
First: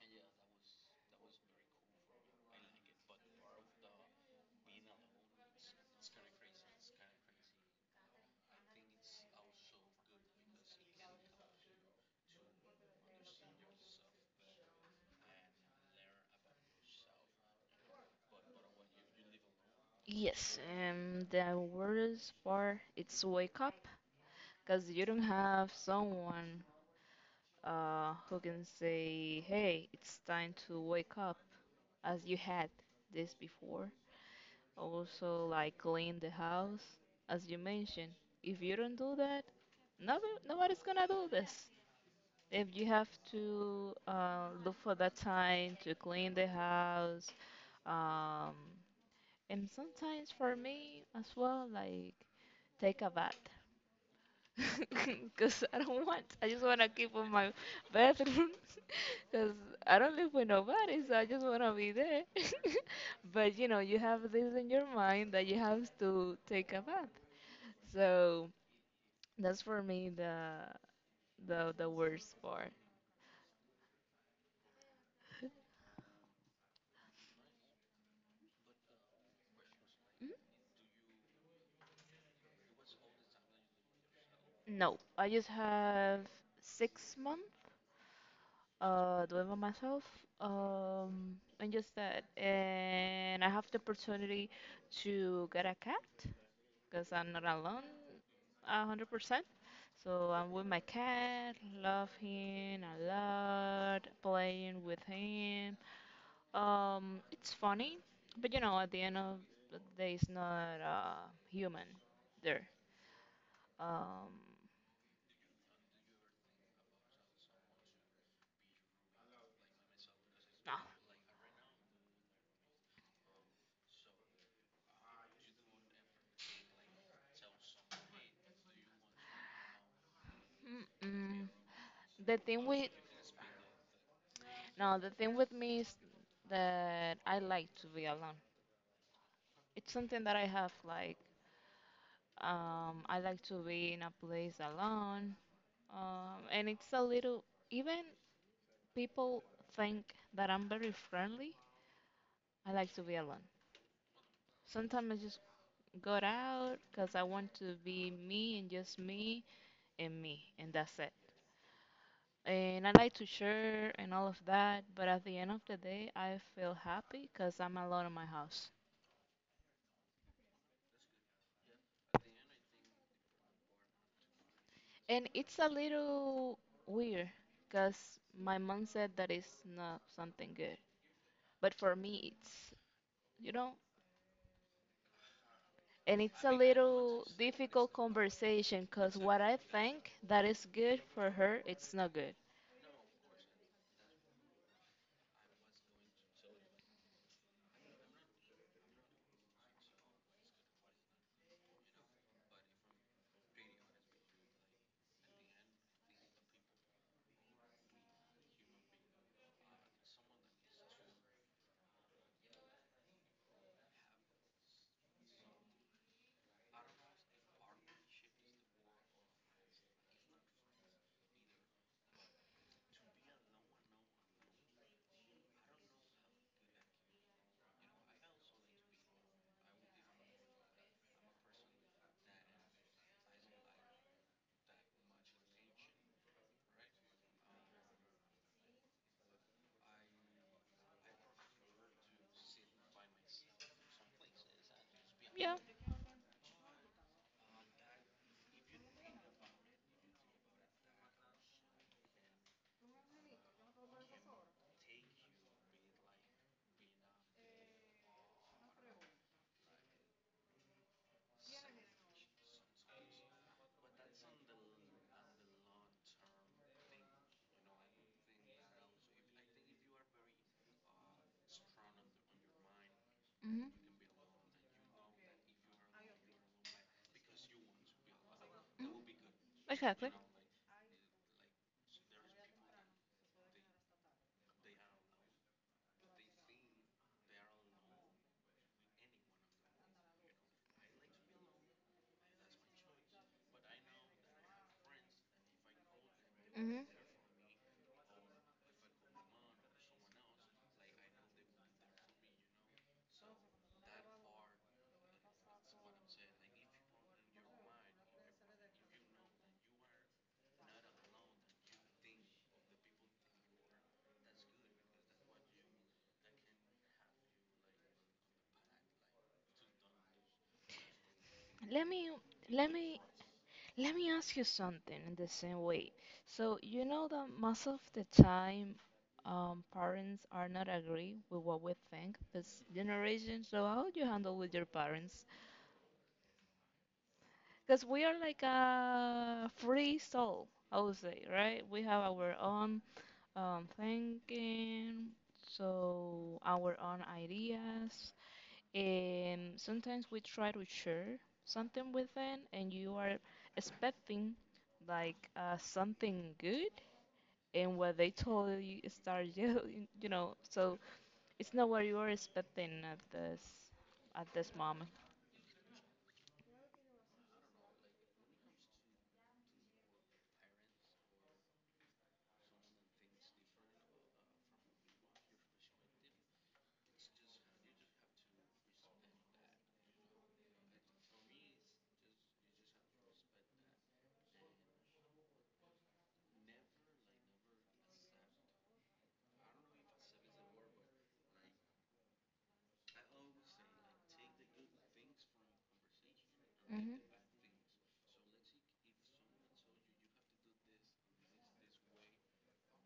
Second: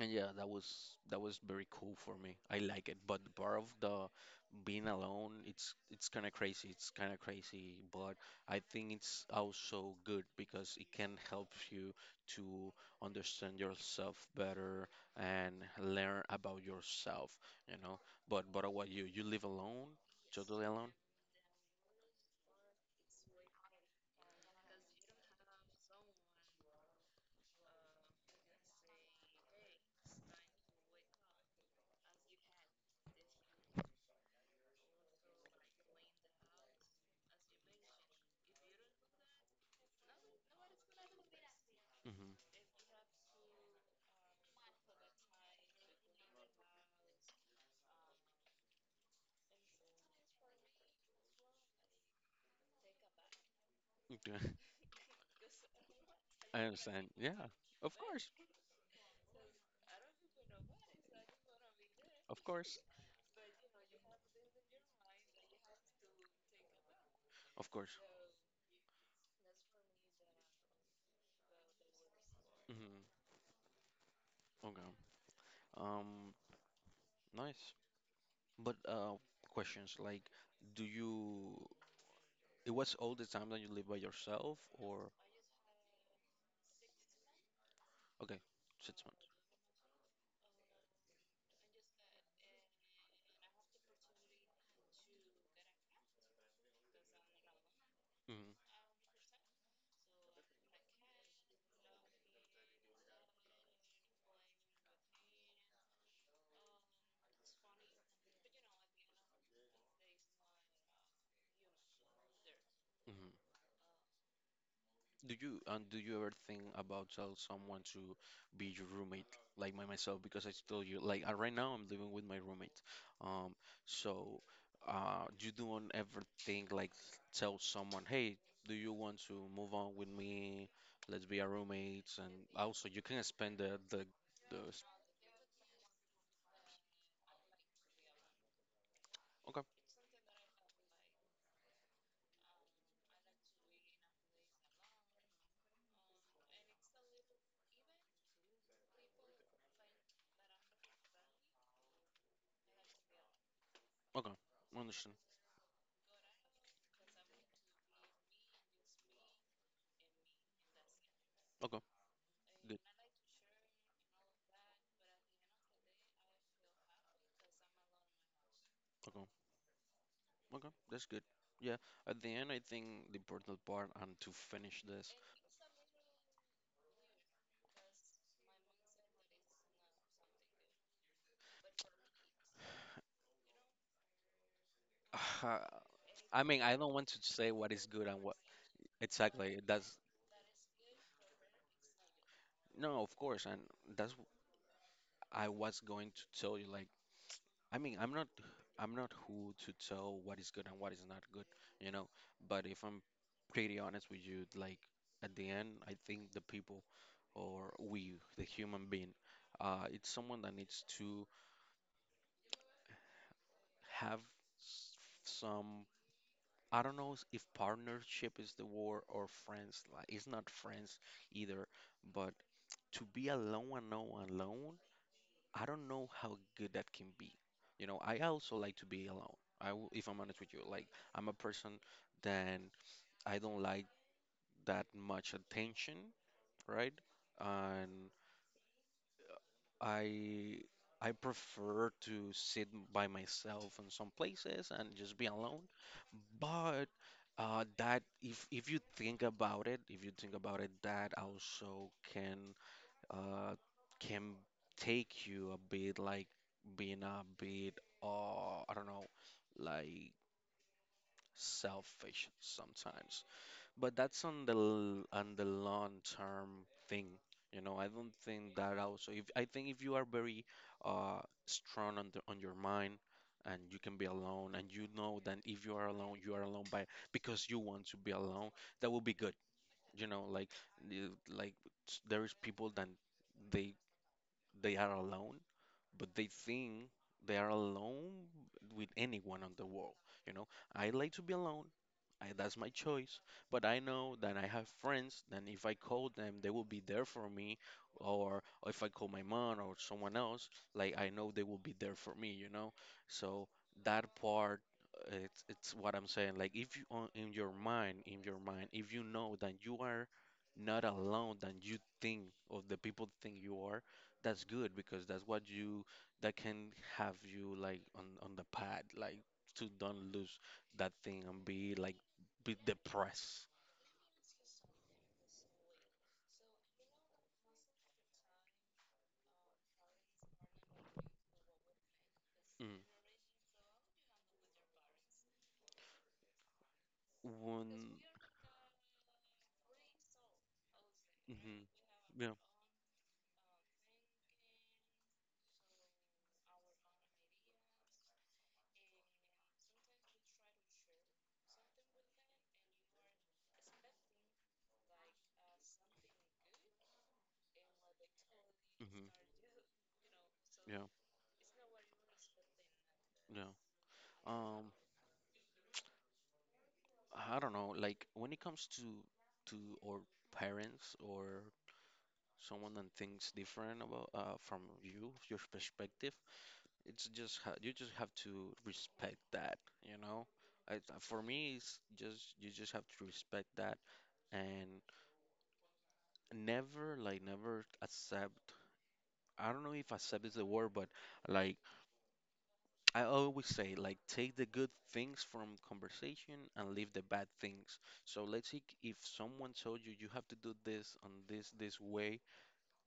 yeah, that was, that was very cool for me. I like it, but the part of the being alone, it's kind of crazy. It's kind of crazy, but I think it's also good because it can help you to understand yourself better and learn about yourself, you know. But what, you live alone,
Yes,
totally alone.
and the worst part it's wake up because you don't have someone who can say, "Hey, it's time to wake up," as you had this before. Also, like clean the house, as you mentioned. If you don't do that, nobody's gonna do this.
Hmm.
If you have to look for that time to clean the house, um, and sometimes for me as well, like take a bath,
Okay. *laughs*
*laughs* because I don't want. I
I
just want to
understand.
keep on
Yeah,
my
of course,
bathroom, *laughs* because I don't live with nobody, so I just want to be there.
of course,
But you know, you have this in your mind that you have to take a bath.
of course.
So that's for me the worst part.
Hmm. Okay. Um, Nice. But questions like, do you? It was all the time that you live by yourself,
Mm, no,
or
I just have 6 months.
okay, six
Uh, doing by myself, and just that. And I have the opportunity to get a cat because I'm not alone
months.
a 100%. So I'm with my cat, love him a lot, playing with him. It's funny, but you know, at the end of the day, it's not human there.
Mm-hmm.
Um,
Do you, and do you ever think about tell someone to be your roommate, like my myself? Because I told you, like, right now, I'm living with my roommate. Um, so, you don't ever think like tell someone, hey, do you want to move on with me?
no.
Let's be
Mm-mm.
our roommates, and
The thing
also
with
you can spend the the.
No, the thing with me is that I like to be alone.
Okay,
It's something that I have like I like to be in a place alone. And it's a little even people think that I'm very friendly. I like to be alone.
okay, I
Sometimes
understand.
I just go out because I want to be me and just me and me and that's it.
Okay, good.
And I like to share and all of that, but at the end of the day, I feel happy because I'm alone in my house.
Okay, okay, that's good. Yeah, at the end, I think the important part and to finish this.
And it's a little weird because my mom said that it's not something good. But for me, it's, you know,
Uh,
and it's
I
a
mean, I don't want to
little
say what is
difficult
good and what,
conversation because what I
exactly. That's,
think that is good for her, it's not good.
no, of course, and that's I was going to tell you. Like, I mean, I'm not who to tell what is good and what is not good, you know. But if I'm pretty honest with you, like at the end, I think the people or we, the human being, it's someone that needs to have some, I don't know, if partnership is the word or friends. Like it's not friends either, but to be alone and know alone, I don't know how good that can be. You know, I also like to be alone. I, if I'm honest with you, like I'm a person that I don't like that much attention, right? I I prefer to sit by myself in some places and just be
Yeah.
alone. But that, if you think about it, if you think about it, that also uh, can take you a bit like being a bit, I don't know, like selfish sometimes. But that's on the on the long term thing. You know, I don't think that also if I think if you are very uh strong on the, on your mind, and you
hmm
can be alone, and you know that if you are alone, you are alone by because you want to be alone, that will be good. You
Exactly.
know, like like there is people that they they are alone but they think they are alone with anyone on the world. You know, I like to be alone. I, that's my choice. But I know that I have friends, then if I call them, they will be
hmm
there for me. Or if I call my mom or someone else, like I know they will be there for me, you know? So that part, it's what I'm saying. Like if you, in your mind, if you know that you are not alone than you think, or the people think you are, that's good, because that's what you, that can have you like on the pad, like to don't lose that thing and be
Let
like
me
be
let me
depressed.
Let me ask you something in the same way. So, you know that most of the time, parents are not agree with what we think this
Mm.
generation. So, how do you handle with your parents? Because
One,
we are like a free soul, I would say, right?
hmm,
We have our
yeah,
own thinking, so our own ideas. Sometimes we try to share something with them, and you are expecting like something good, and what they told you you
hmm,
start *laughs* yelling, you know. So
yeah,
it's not what you are expecting
yeah.
at this
Um,
moment.
I don't know. Like when it comes to to or parents or someone that thinks different about from you, your perspective. It's just ha you just have to respect that, you know? I, for me, it's just you just have to respect that, and never like never accept. I don't know if accept is the word, but like I always say, like take the good things from conversation and leave
hmm
the bad things. So let's see if someone told you you have to do this on this way,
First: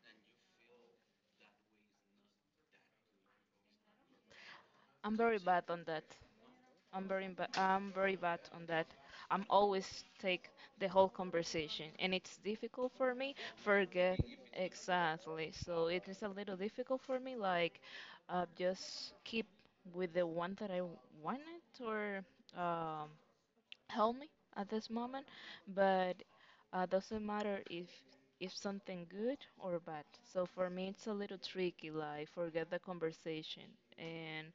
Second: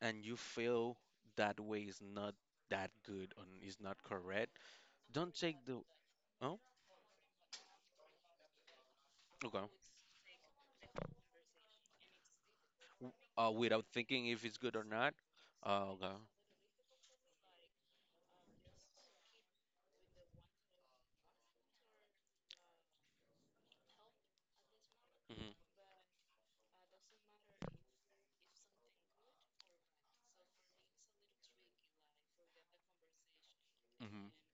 and you feel that way is not that good and is not correct.
I'm
Don't
very
take
bad
the,
on that.
oh
I'm very bad on that. I'm
okay,
always take the whole conversation, and it's difficult for me
without
forget
thinking if it's good or not.
exactly. So it
Okay.
is a little difficult for me, like just keep with the one that I wanted, or um, help me at this moment,
Mm-hmm.
but doesn't matter if something good or bad. So for me, it's a little tricky. Like forget the conversation
Hmm.
and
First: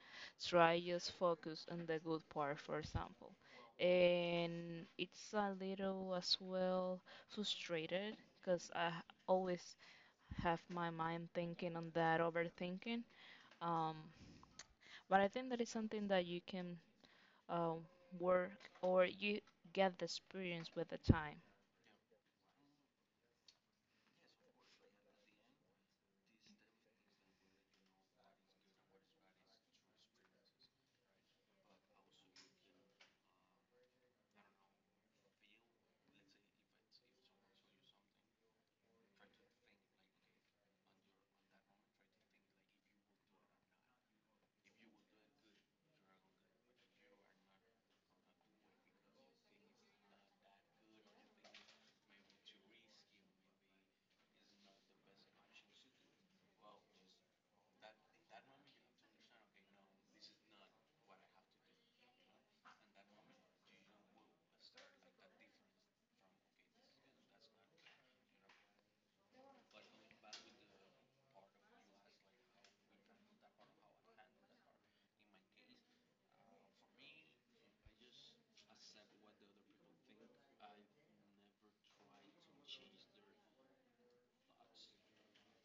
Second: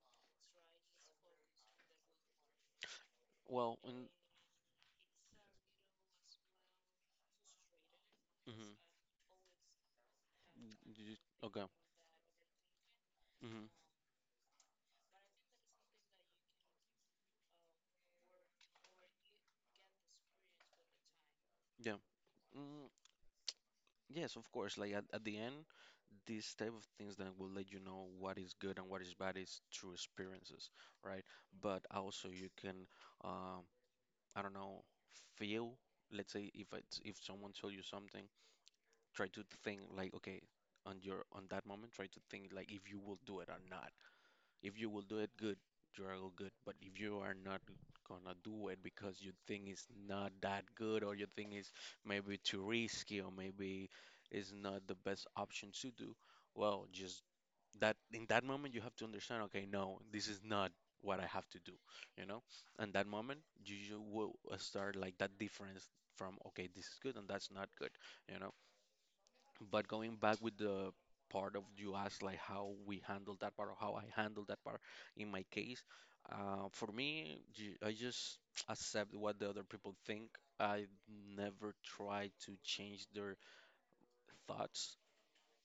try just focus on the good part, for example.
Well, mm,
And it's a little as well frustrated because
hmm,
I always have my mind
okay.
thinking on that overthinking.
Hmm.
Um, but I think that is something that you can um, work or you get the experience with the time.
Yeah. Mm, yes, of course. Like at the end, these type of things that will let you know what is good and what is bad is through experiences, right? But also you can, um, I don't know, feel. Let's say if it's, if someone told you something, try to think like, okay, on your, on that moment, try to think like if you will do it or not. If you will do it good, you are all good. But if you are not gonna do it because you think it's not that good, or you think it's maybe too risky, or maybe it's not the best option to do, well, just that in that moment you have to understand, okay, no, this is not what I have to do, you know? And that moment you, you will start like that difference from, okay, this is good and that's not good, you know? But going back with the part of you asked like how we handle that part or how I handle that part in my case, for me, I just *tsk* accept what the other people think. I never try to change their thoughts.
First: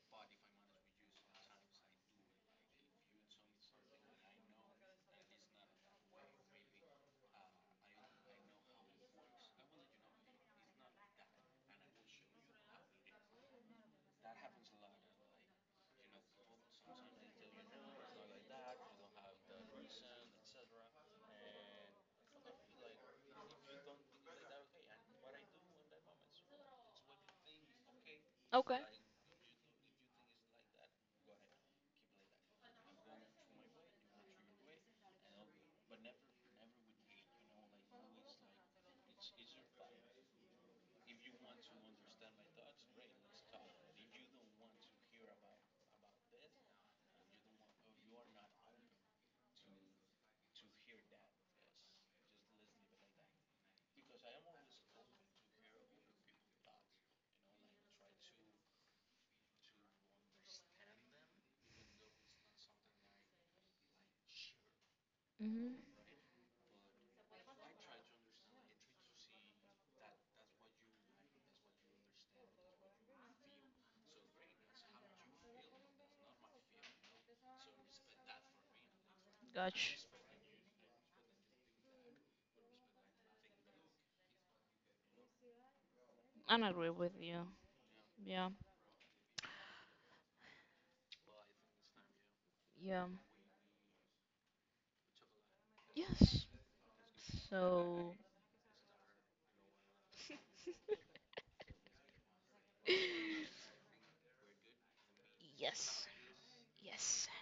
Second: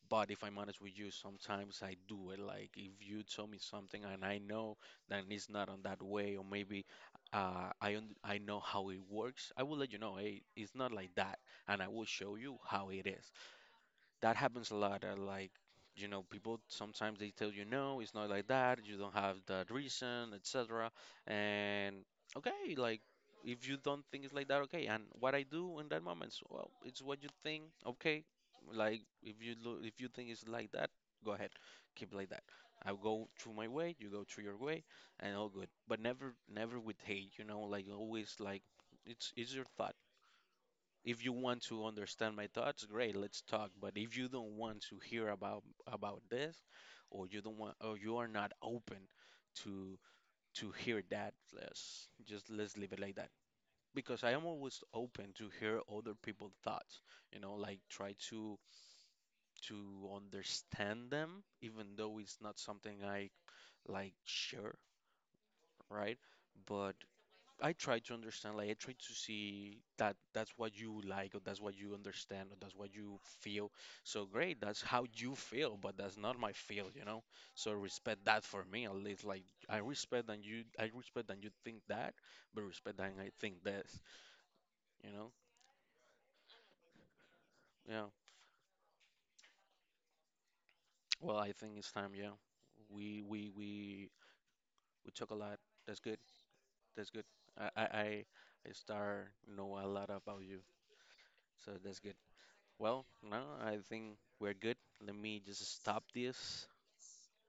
But if I'm honest with you, sometimes I do it. Like if you tell me something and I know that it's not on that way, or maybe I I know how it works, I will let you know. Hey, it's not like that, and I will show you how it is. That happens a lot. Like, you know, people sometimes they tell you no, it's not like that. You don't have that reason, etc. And okay, like if you don't think it's like that, okay. And what I do in that moment, is, well, it's what you think. Okay,
Okay.
like if you if you think it's like that, go ahead, keep like that. I'll go through my way, you go through your way, and all good. But never, never with hate, you know. Like always, like it's your thought, if you want to understand my thoughts, great, let's talk. But if you don't want to hear about this, or you don't want, or you are not open to hear that, let's just let's leave it like that. Because I am always open to hear other people's thoughts, you know, like try to understand them, even though it's not something I like share,
Mm-hmm.
right? But I try to understand, like I try to see that that's what you like, or that's what you understand, or that's what you feel. So great, that's how you feel, but that's not my feel, you know. So respect that for me at least. Like I
Gotcha.
respect that you, I respect that you think that, but respect that I think this, you know.
I agree with you.
Yeah.
Yeah.
Well, I think it's time. Yeah,
Yeah.
we we talk a lot. That's good.
Yes.
That's good. I
So,
I start know a lot about you, so that's good. Well, no, I think we're good. Let me just stop
yes.
this.
Yes.